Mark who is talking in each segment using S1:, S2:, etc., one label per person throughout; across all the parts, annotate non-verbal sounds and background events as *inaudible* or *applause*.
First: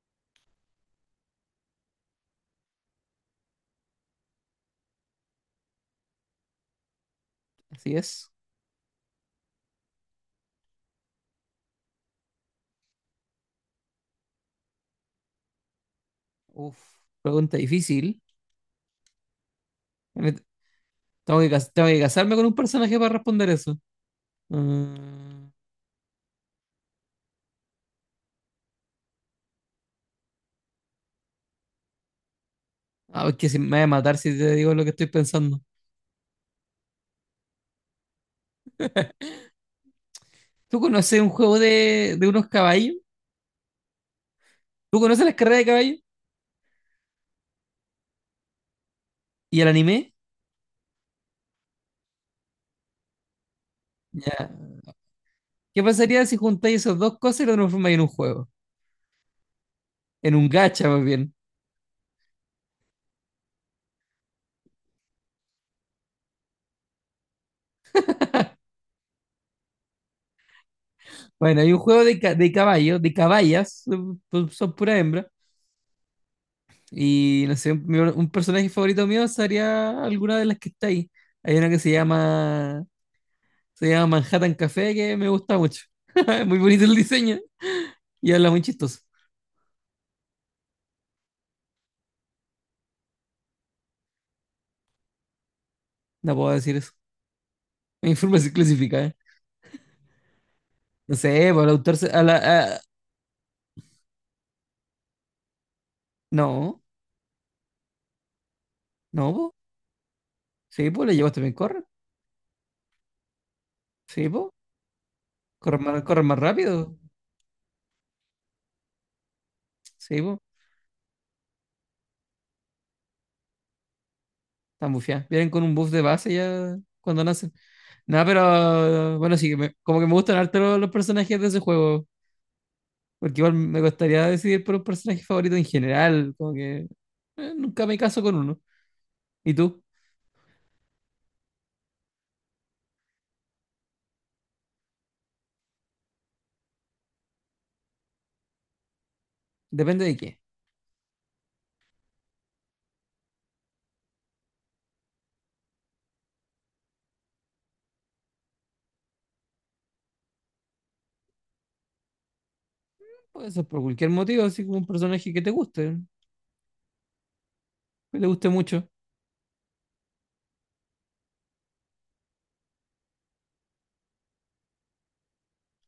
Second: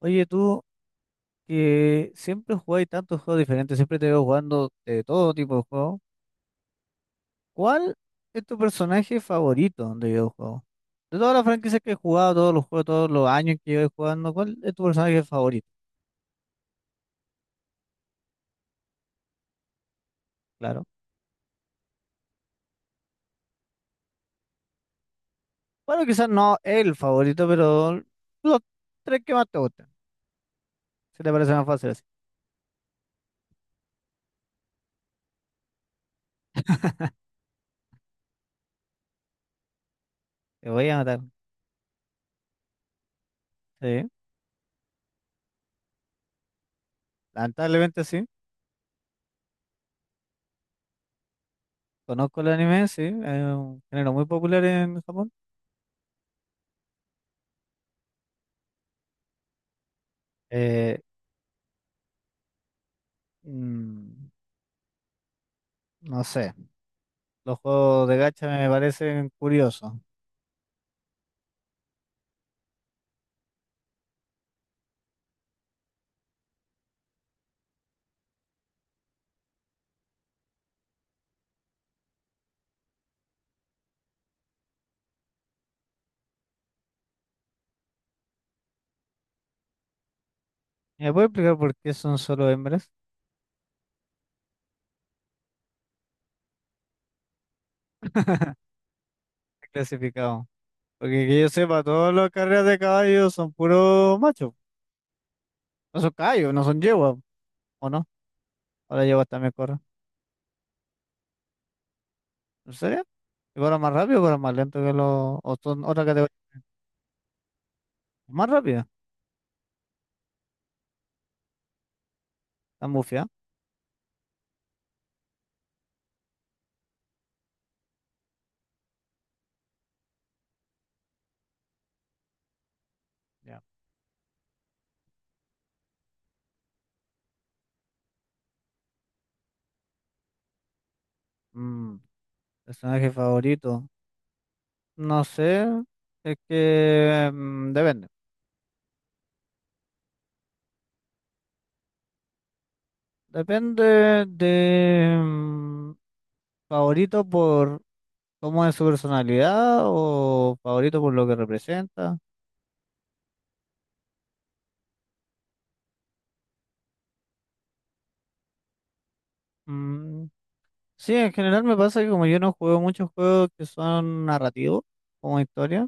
S1: Oye, tú que siempre jugáis tantos juegos diferentes, siempre te veo jugando de todo tipo de juegos. ¿Cuál
S2: Así es.
S1: es tu personaje favorito de videojuegos? De todas las franquicias que he jugado, todos los juegos, todos los años que llevo jugando, ¿cuál es tu personaje favorito?
S2: Uf, pregunta difícil. Me-
S1: Claro.
S2: tengo que casarme con un personaje para responder eso. Mm,
S1: Bueno, quizás no el favorito, pero los tres que más te gustan. Si te parece más fácil así.
S2: es que si me voy a matar si te digo lo que estoy pensando.
S1: Te
S2: ¿Tú
S1: voy a matar.
S2: conoces un juego de unos caballos?
S1: Sí.
S2: ¿Tú conoces las carreras de caballos?
S1: Lamentablemente sí.
S2: ¿Y el anime?
S1: Conozco el anime, sí. Es un género muy
S2: Ya.
S1: popular en Japón.
S2: ¿Qué pasaría si juntáis esas dos cosas y lo transformáis en un juego? En un gacha,
S1: Eh,
S2: más bien.
S1: mm, no sé. Los juegos de gacha me parecen curiosos.
S2: Bueno, hay un juego de, de caballos, de caballas, son, son pura hembra. Y no sé, un personaje favorito mío sería alguna de las que está ahí. Hay una que se llama Manhattan Café que me gusta mucho. *laughs* Muy bonito el diseño y habla muy chistoso.
S1: ¿Me puede explicar por qué son solo hembras
S2: No puedo decir eso. *laughs* Me información clasificada. ¿Eh?
S1: clasificados?
S2: No
S1: Porque que yo
S2: sé, por el
S1: sepa,
S2: autor
S1: todas
S2: a
S1: las
S2: la,
S1: carreras de
S2: a-
S1: caballos son puros machos. No son caballos, no son
S2: no,
S1: yeguas, ¿o no? Ahora yeguas
S2: no,
S1: también
S2: po.
S1: corren.
S2: Sí, pues le llevas también corre.
S1: ¿En serio? ¿Y corren más rápido o
S2: Sí,
S1: corren
S2: pues.
S1: más lento que los, o
S2: Corren
S1: son
S2: más,
S1: otra
S2: corren
S1: categoría?
S2: más rápido.
S1: Más rápida,
S2: Sí, pues.
S1: están bufiadas.
S2: Están bufiadas. Vienen con un buff de base ya cuando nacen. Nada, pero bueno, sí, como que me gustan harto los personajes de ese juego. Porque igual
S1: Ya.
S2: me gustaría decidir por un personaje favorito en general, como que nunca me caso con uno. ¿Y tú?
S1: Mm, Personaje favorito. No sé, es que depende.
S2: Depende de qué.
S1: Depende de favorito por. ¿Cómo es su personalidad o favorito por lo que representa?
S2: Puede ser por cualquier motivo, así como un personaje que te guste mucho.
S1: Mm, sí, en general me pasa que como yo no juego muchos juegos que son narrativos, como historia,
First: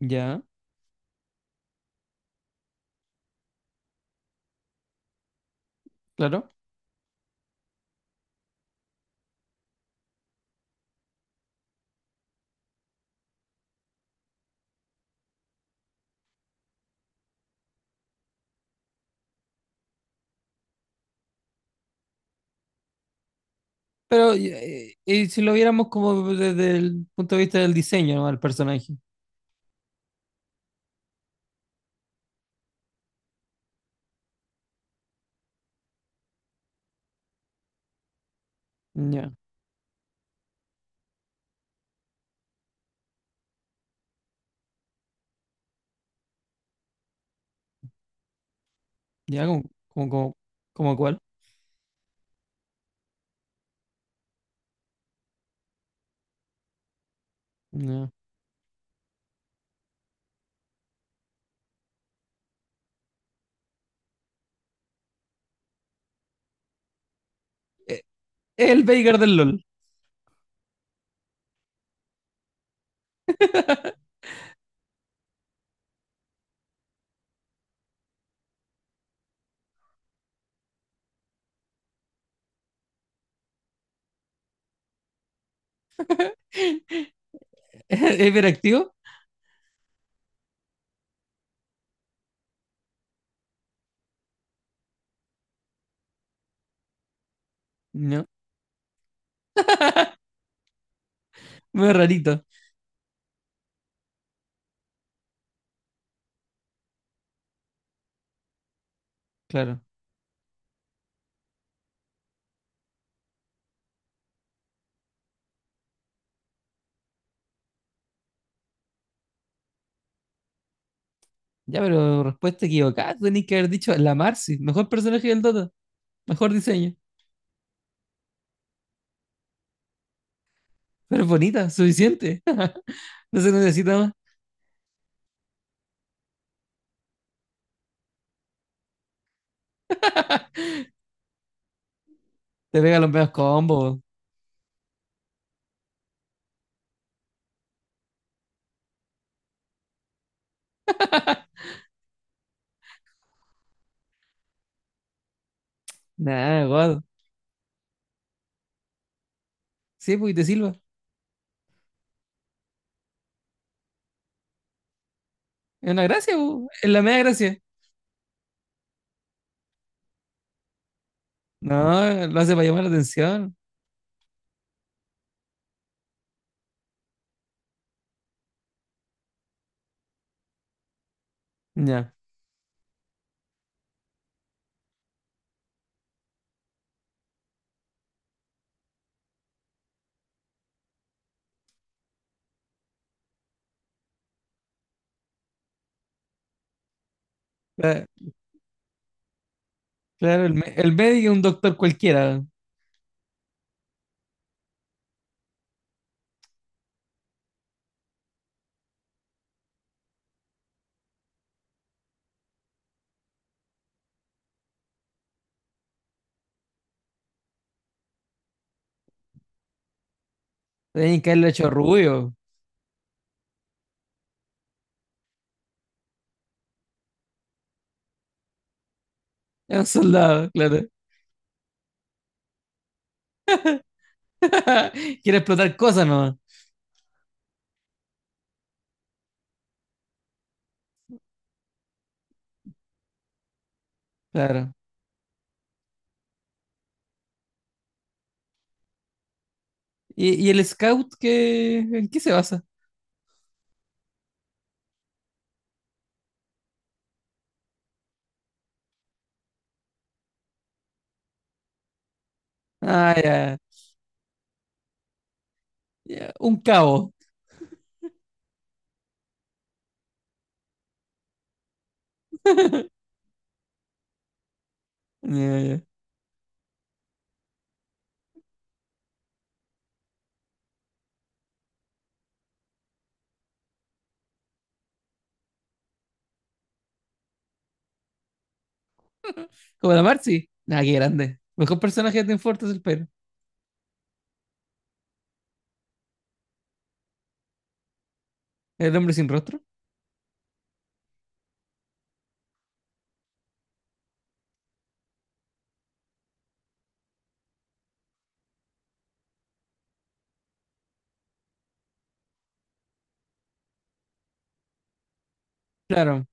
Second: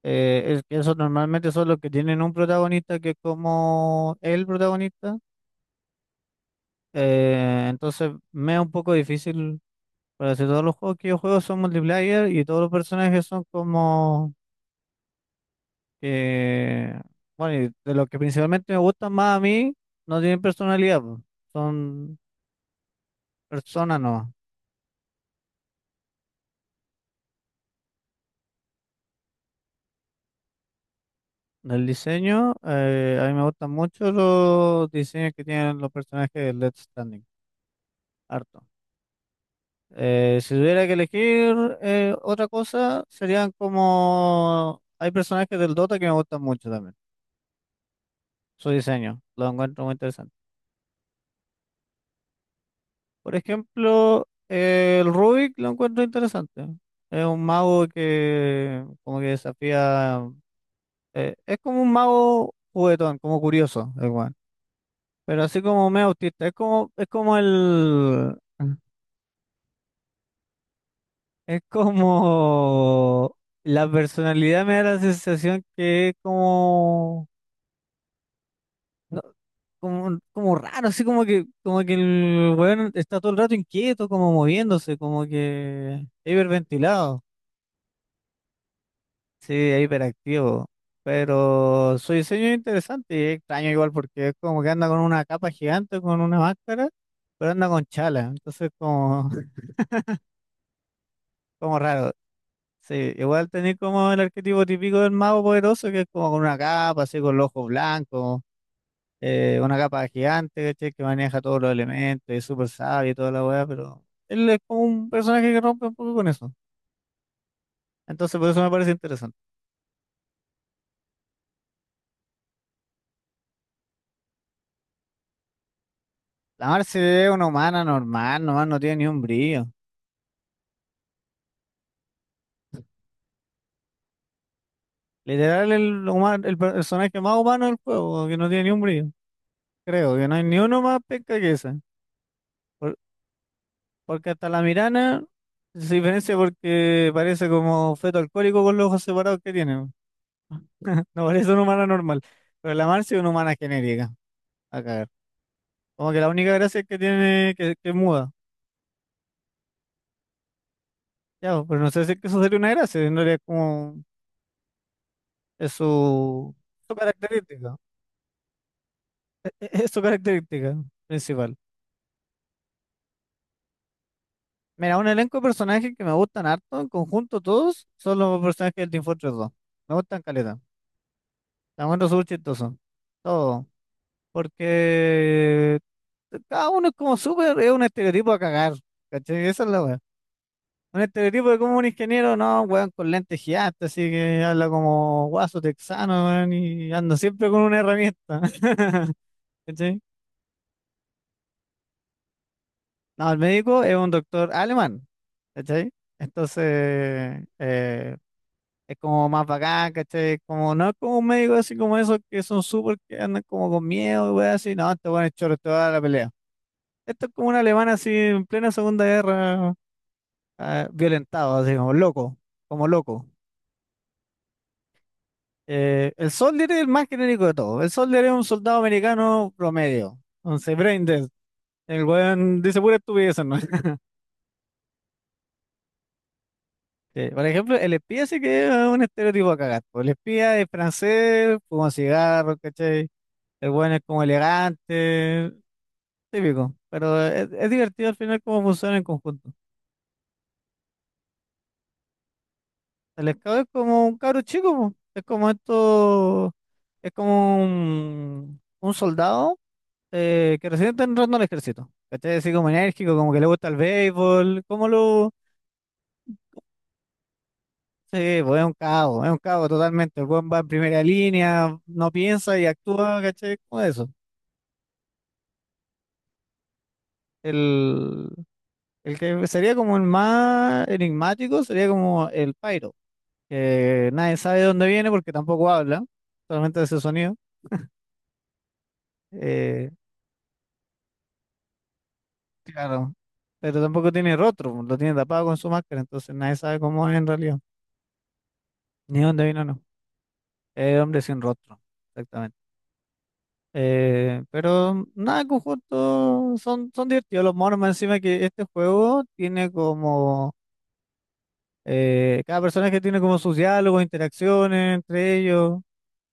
S2: Ya,
S1: es que esos normalmente son los que tienen un protagonista que es como el protagonista,
S2: claro.
S1: entonces me es un poco difícil, para decir, todos los juegos que yo juego son multiplayer y todos los personajes son como que, bueno, y de los que principalmente me gustan más a mí, no tienen personalidad, po, son personas.
S2: Pero y si lo viéramos como desde el punto de vista del diseño, ¿no? Del personaje.
S1: Del diseño, a mí me gustan mucho los diseños que tienen los personajes de Let's Standing, harto.
S2: Ya,
S1: Si tuviera que elegir otra cosa, serían como. Hay personajes del Dota que me gustan mucho también, su diseño,
S2: ya,
S1: lo encuentro muy
S2: como,
S1: interesante.
S2: como, como cuál.
S1: Por ejemplo, el Rubik lo encuentro interesante. Es un mago
S2: Ya.
S1: que como que desafía. Es como un mago juguetón, como curioso, igual. Pero así como medio autista, es como, el. *laughs*
S2: El Veigar del LOL.
S1: Es como la personalidad me da la sensación que es como, no, como raro, así como que el weón está todo el rato inquieto, como moviéndose, como que hiperventilado,
S2: *laughs* ¿Es hiperactivo?
S1: sí, hiperactivo. Pero su diseño es interesante y es extraño igual porque es como que anda con una capa gigante, con una máscara, pero anda con chala,
S2: No.
S1: entonces como, *laughs* como
S2: Muy
S1: raro.
S2: rarito.
S1: Sí, igual tenés como el arquetipo típico del mago poderoso, que es como con una capa, así con los ojos blancos, una
S2: Claro.
S1: capa gigante, ¿cachai? Que maneja todos los elementos, es súper sabio y toda la weá, pero él es como un personaje que rompe un poco con eso. Entonces, por eso me parece interesante.
S2: Ya, pero respuesta equivocada. Tenéis que haber dicho la Marcy, mejor personaje del Dota. Mejor
S1: La
S2: diseño.
S1: Marce es una humana normal, nomás no tiene ni un brillo.
S2: Pero es bonita, suficiente. *laughs* No se necesita más.
S1: Literal, el personaje más humano del juego, que no tiene ni un brillo. Creo que no hay ni uno más penca que ese.
S2: Te pega los medios combos.
S1: Porque hasta la Mirana se diferencia porque parece como feto alcohólico con los ojos separados que tiene, weón. *laughs* No parece una humana normal. Pero la Marcia es una humana genérica. A cagar. Como que la única
S2: Nada,
S1: gracia es que
S2: guado.
S1: tiene, que es muda.
S2: Sí, pues y te silba.
S1: Ya, pues, pero no sé si es que eso sería una gracia. En realidad es como, es
S2: Es una gracia,
S1: su,
S2: po. Es
S1: su
S2: la media gracia.
S1: característica. Es su característica principal.
S2: No, lo hace para llamar la atención.
S1: Mira, un elenco de personajes que me gustan harto, en conjunto todos, son los personajes del Team Fortress 2. Me gustan caleta. La encuentro
S2: Ya.
S1: súper chistoso. Todo. Porque cada uno es como súper, es un estereotipo a cagar, ¿cachai? Esa es la weá. Un estereotipo de como un ingeniero, no, weón, con lentes gigantes, así que habla como guaso texano, weón, y anda siempre con una
S2: Cla-
S1: herramienta, *laughs* ¿cachai?
S2: Claro, el médico es un doctor cualquiera.
S1: No, el médico es un doctor alemán, ¿cachai? Entonces, es como más bacán, ¿cachai? Como, no es como un médico así como esos que son súper, que andan como con miedo, weón, así, no, este weón es choro, te va a dar la pelea. Esto es como un alemán así en plena Segunda Guerra
S2: Tiene que haberle
S1: violentado,
S2: hecho
S1: así como
S2: rubio.
S1: loco, como loco. El Soldier es el más genérico de todos. El Soldier es un soldado americano
S2: Es un
S1: promedio.
S2: soldado,
S1: Entonces,
S2: claro.
S1: Braindead, el weón dice pura estupidez, ¿no? *laughs*
S2: Quiere explotar cosas nomás.
S1: Sí, por ejemplo, el espía sí que es un estereotipo a cagar. Po. El espía es francés, fuma cigarro, ¿cachai? El weón es como
S2: Claro.
S1: elegante, típico. Pero es divertido al final cómo funciona en conjunto.
S2: Y el scout qué, en qué se basa?
S1: El scout es como un cabro chico, po. Es como esto, es como un soldado que recién está entrando al ejército, ¿cachai? Así como
S2: Ah,
S1: enérgico, como que le
S2: ya.
S1: gusta el béisbol, como lo.
S2: Ya, un cabo.
S1: Sí, pues es un cabo totalmente, el buen va en primera línea, no piensa y actúa, ¿cachai? Como eso.
S2: Ya, ya.
S1: El, el que sería como el más enigmático sería como el Pyro, que nadie sabe de dónde viene porque tampoco habla, solamente de ese sonido. Eh,
S2: Como la Marcy. Ah, qué grande. Mejor personaje de Team Fortress, el.
S1: claro, pero tampoco tiene rostro, lo tiene tapado con su máscara, entonces nadie sabe cómo es en realidad,
S2: El hombre
S1: ni
S2: sin
S1: dónde
S2: rostro.
S1: vino, no. Es hombre sin rostro. Exactamente. Pero nada, en conjunto son, son divertidos los monos, más encima que este juego tiene como, cada personaje tiene como sus diálogos, interacciones entre ellos,
S2: Claro.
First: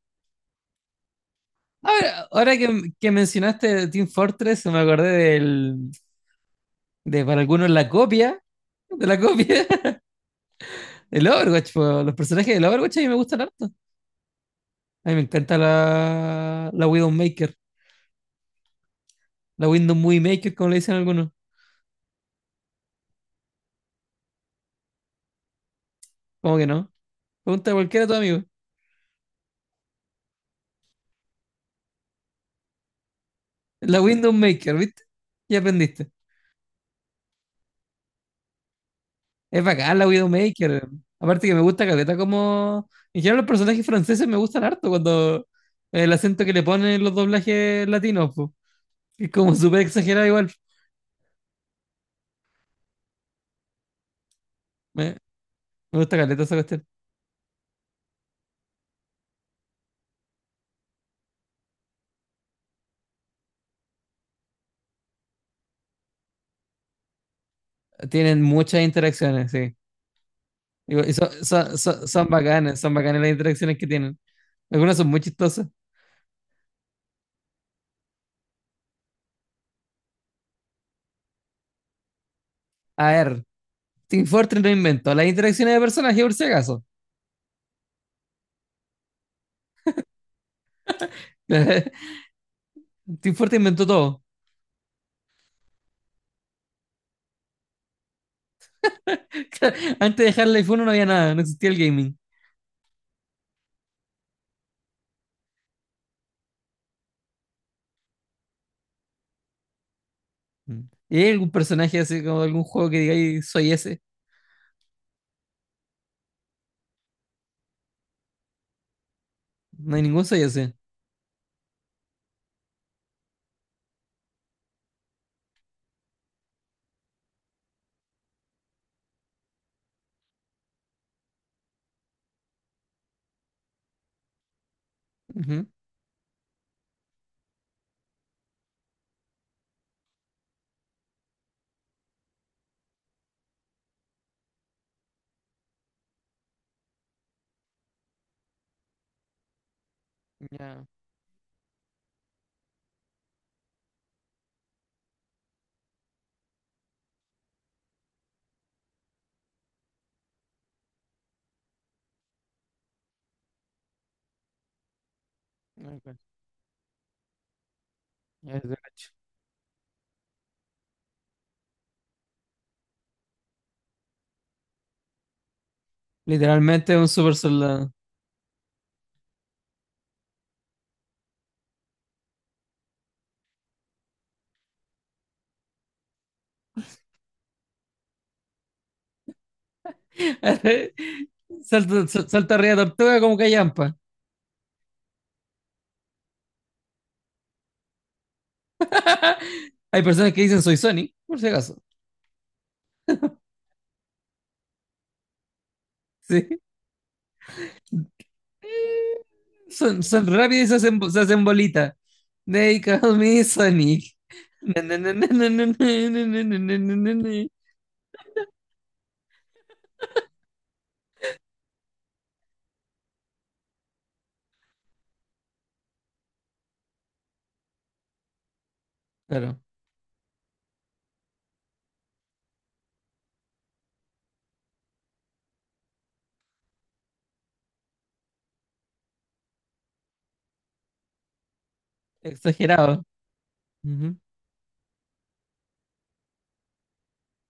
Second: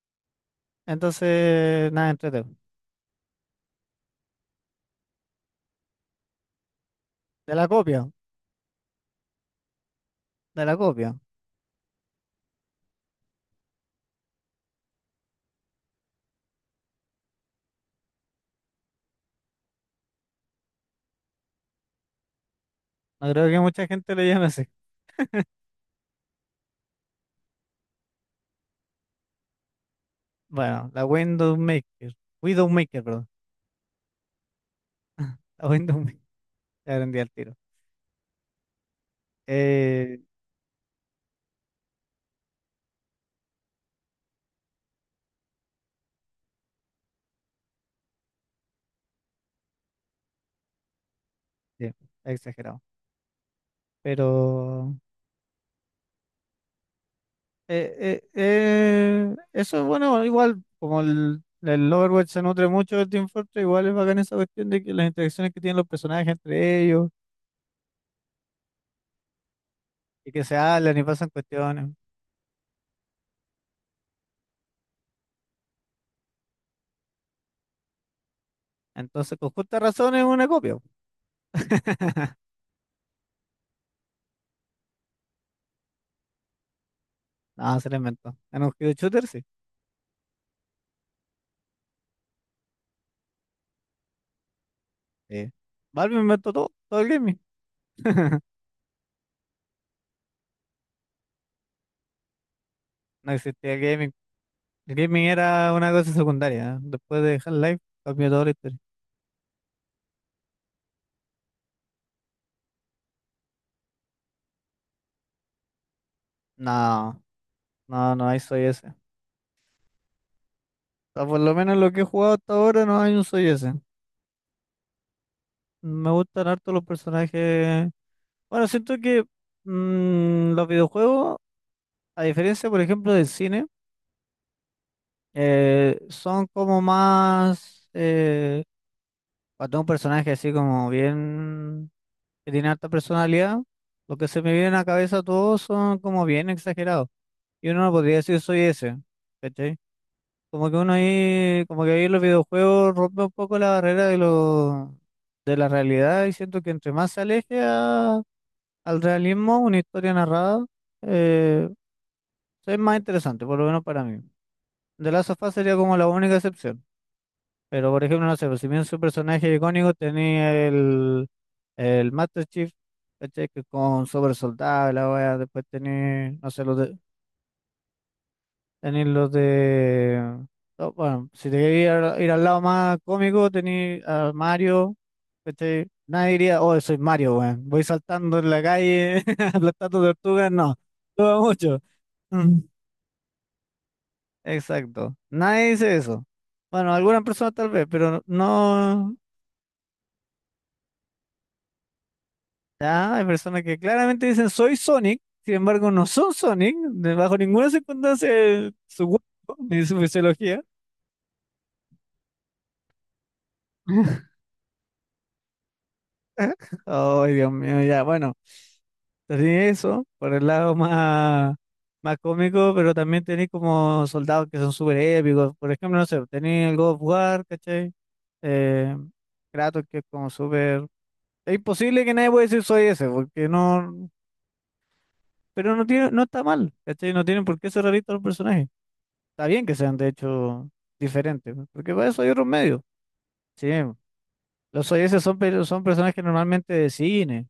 S1: entonces nada,
S2: Ahora,
S1: entretenido.
S2: ahora que mencionaste Team Fortress, me acordé de para
S1: De la
S2: algunos la
S1: copia,
S2: copia, de la copia,
S1: de la
S2: *laughs*
S1: copia.
S2: el Overwatch, po. Los personajes del Overwatch a mí me gustan harto. A mí me encanta la Widowmaker, la Window Movie Maker, como le dicen algunos.
S1: No creo que mucha gente lo llame así.
S2: ¿Cómo que no? Pregunta a cualquiera de tus amigos.
S1: Bueno, la Widowmaker, Widowmaker, perdón,
S2: La Widowmaker, ¿viste? Ya
S1: la
S2: aprendiste.
S1: Widowmaker, *laughs* ya aprendí al tiro.
S2: Es bacán la
S1: Eh,
S2: Widowmaker. Aparte que me gusta Caleta como... En general los personajes franceses me gustan harto cuando el acento que le ponen los doblajes latinos, po. Es como súper exagerado igual.
S1: sí, exagerado, pero.
S2: Me, me gusta caleta esa cuestión.
S1: Eso es bueno, igual como el Overwatch se nutre mucho del Team Fortress, igual es bacán esa cuestión de que las interacciones que tienen los personajes entre ellos
S2: Tienen muchas interacciones, sí.
S1: y que se hablan y
S2: Y
S1: pasan
S2: son, son,
S1: cuestiones.
S2: son- son bacanas, son bacanas las interacciones que tienen. Algunas son muy chistosas.
S1: Entonces, con justa razón es una copia. *laughs*
S2: A ver, Team Fortress no inventó las interacciones de personajes por si acaso.
S1: Po. No, se la inventó. En un hero shooter, sí.
S2: *laughs* Team Fortress inventó todo.
S1: Sí. Valve inventó todo, todo el gaming. *laughs*
S2: *laughs* Antes de dejar el uno no había nada, no existía el gaming.
S1: No existía el gaming. El gaming era una cosa secundaria. ¿Eh? Después de Half-Life, cambió toda la historia.
S2: Mm. ¿Y hay algún personaje así como de algún juego que diga, "Ay, soy ese"?
S1: No, no, no hay soy ese. O
S2: No hay ningún soy ese.
S1: sea, por lo menos lo que he jugado hasta ahora no hay un soy ese. Me gustan harto los personajes. Bueno, siento que los videojuegos, a diferencia, por ejemplo, del cine,
S2: Ujú.
S1: son como más. Cuando un personaje así como bien, que tiene alta personalidad, lo que se me viene a la cabeza todos son como bien exagerados. Y uno no podría decir soy ese, ¿cachai? Como que
S2: Ya,
S1: uno ahí, como que ahí los videojuegos rompe un poco la barrera de lo, de la realidad y siento que entre más se aleje a al realismo, una historia narrada eh, es más interesante, por lo menos para mí. The Last of Us sería como la
S2: ok.
S1: única excepción. Pero, por ejemplo, no sé,
S2: Ya,
S1: pues,
S2: es
S1: si
S2: de
S1: bien su
S2: hecho.
S1: personaje icónico tenía el, Master Chief, ¿cachai? Que con super soldado, la wea, después tenía, no sé,
S2: Literalmente es un super soldado.
S1: tenía los de. No, bueno, si te querías ir al lado más cómico, tenía a Mario, ¿cachai? Nadie diría, oh, soy Mario, weón, voy saltando en la calle, *laughs* aplastando tortugas, no, todo
S2: *laughs*
S1: mucho.
S2: Salta, salta arriba de tortuga como callampa.
S1: Exacto. Nadie dice eso. Bueno, algunas personas tal vez, pero no.
S2: Hay personas que dicen soy Sonic, por si acaso.
S1: Ya, hay personas que claramente dicen soy Sonic, sin embargo no son
S2: Sí.
S1: Sonic, bajo ninguna circunstancia su cuerpo ni su
S2: Son
S1: fisiología.
S2: rápidos y se hacen bolita. They call me Sonic.
S1: *laughs*
S2: Na, na, na, na, na, na, na, na, na, na, na, na,
S1: Ay,
S2: na.
S1: Dios mío, ya, bueno, tenía eso por el lado más, más cómico, pero también tenéis como soldados que son súper épicos. Por ejemplo, no sé, tenéis el God of War, ¿cachai? Eh,
S2: Claro,
S1: Kratos, que es como súper. Es imposible que nadie pueda decir soy ese, porque no. Pero no tiene, no está mal, ¿cachai? No tienen por qué ser realistas los personajes. Está bien que sean, de hecho, diferentes, ¿no? Porque para eso hay otros medios.
S2: exagerado.
S1: Sí,
S2: Ujú.
S1: los soy ese son, son personajes normalmente de cine.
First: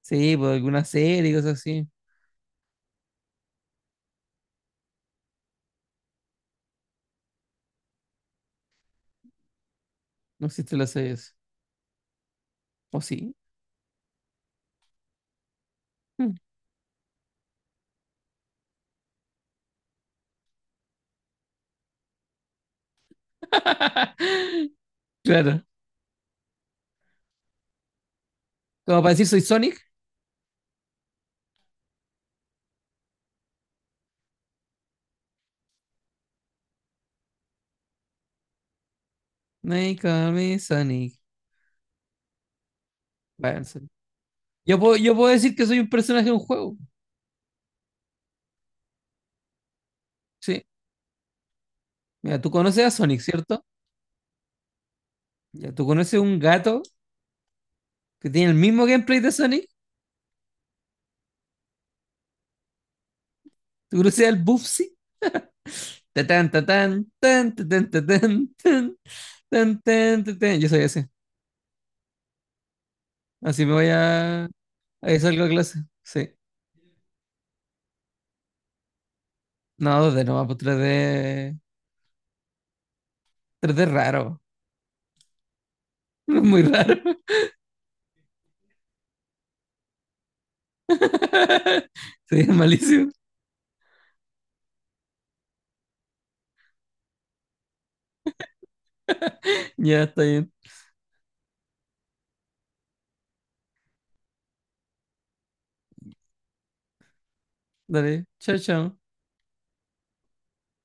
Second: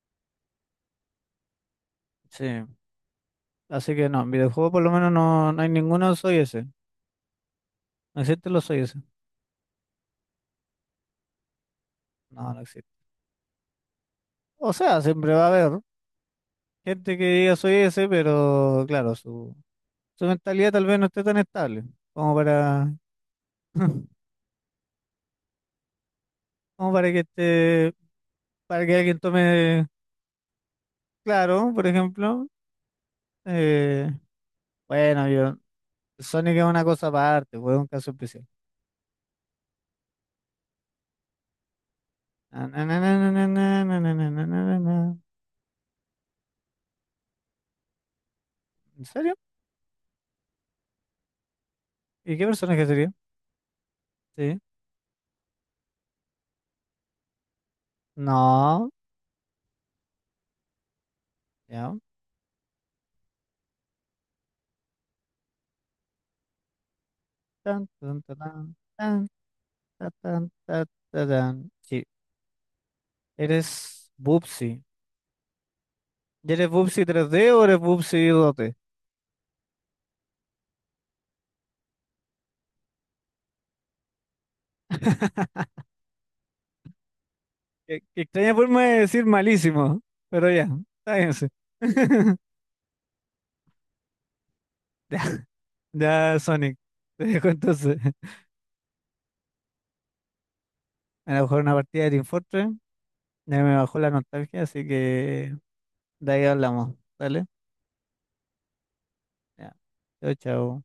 S2: Sí, por alguna serie y cosas así.
S1: Sí. Así que no, en videojuegos por lo menos no, no hay ninguno soy ese. ¿No existen los soy ese?
S2: No existe las series.
S1: No, no existe.
S2: ¿O sí?
S1: O sea, siempre va a haber
S2: Mm.
S1: gente que diga soy ese, pero claro, su, mentalidad tal vez no esté tan estable como para, *laughs*
S2: *laughs* Claro.
S1: como para que esté, para que
S2: Como para
S1: alguien
S2: decir soy Sonic.
S1: tome. Claro, por ejemplo, eh, bueno, yo, Sonic es una cosa aparte, fue un caso especial.
S2: They call me Sonic.
S1: Na, na, na, na, na,
S2: Bueno,
S1: na,
S2: sí.
S1: na, na, na, na, na, na,
S2: yo
S1: na.
S2: puedo, yo puedo decir que soy un personaje de un juego.
S1: ¿En serio?
S2: Sí.
S1: ¿Y
S2: Mira,
S1: qué
S2: tú conoces
S1: personaje
S2: a
S1: sería?
S2: Sonic, ¿cierto?
S1: Sí.
S2: Ya, tú conoces un gato que tiene el mismo
S1: No,
S2: gameplay de Sonic.
S1: ya.
S2: Tú conoces al Bubsy.
S1: Tan,
S2: Tatán,
S1: tan, tan
S2: tatán, tan,
S1: tan,
S2: tan, tan,
S1: tan,
S2: tatán. Yo
S1: ta,
S2: soy ese.
S1: ta, tan. Sí,
S2: Así me voy
S1: eres
S2: a.
S1: Bubsy.
S2: Ahí salgo a clase. Sí.
S1: ¿Y eres Bubsy 3D o eres Bubsy 2D?
S2: No, 2D no, pues 3D. 3D raro.
S1: *laughs*
S2: *laughs* Muy raro.
S1: Qué, qué extraña forma de decir malísimo, pero ya, táguense. *laughs*
S2: Sí, malísimo.
S1: Ya, Sonic, te dejo entonces.
S2: Ya, está bien.
S1: Me la bajó una partida de Team Fortress, ya me bajó la nostalgia, así que de ahí hablamos, ¿vale?
S2: Dale. Chao, chao.
S1: Ya. Chao, chao.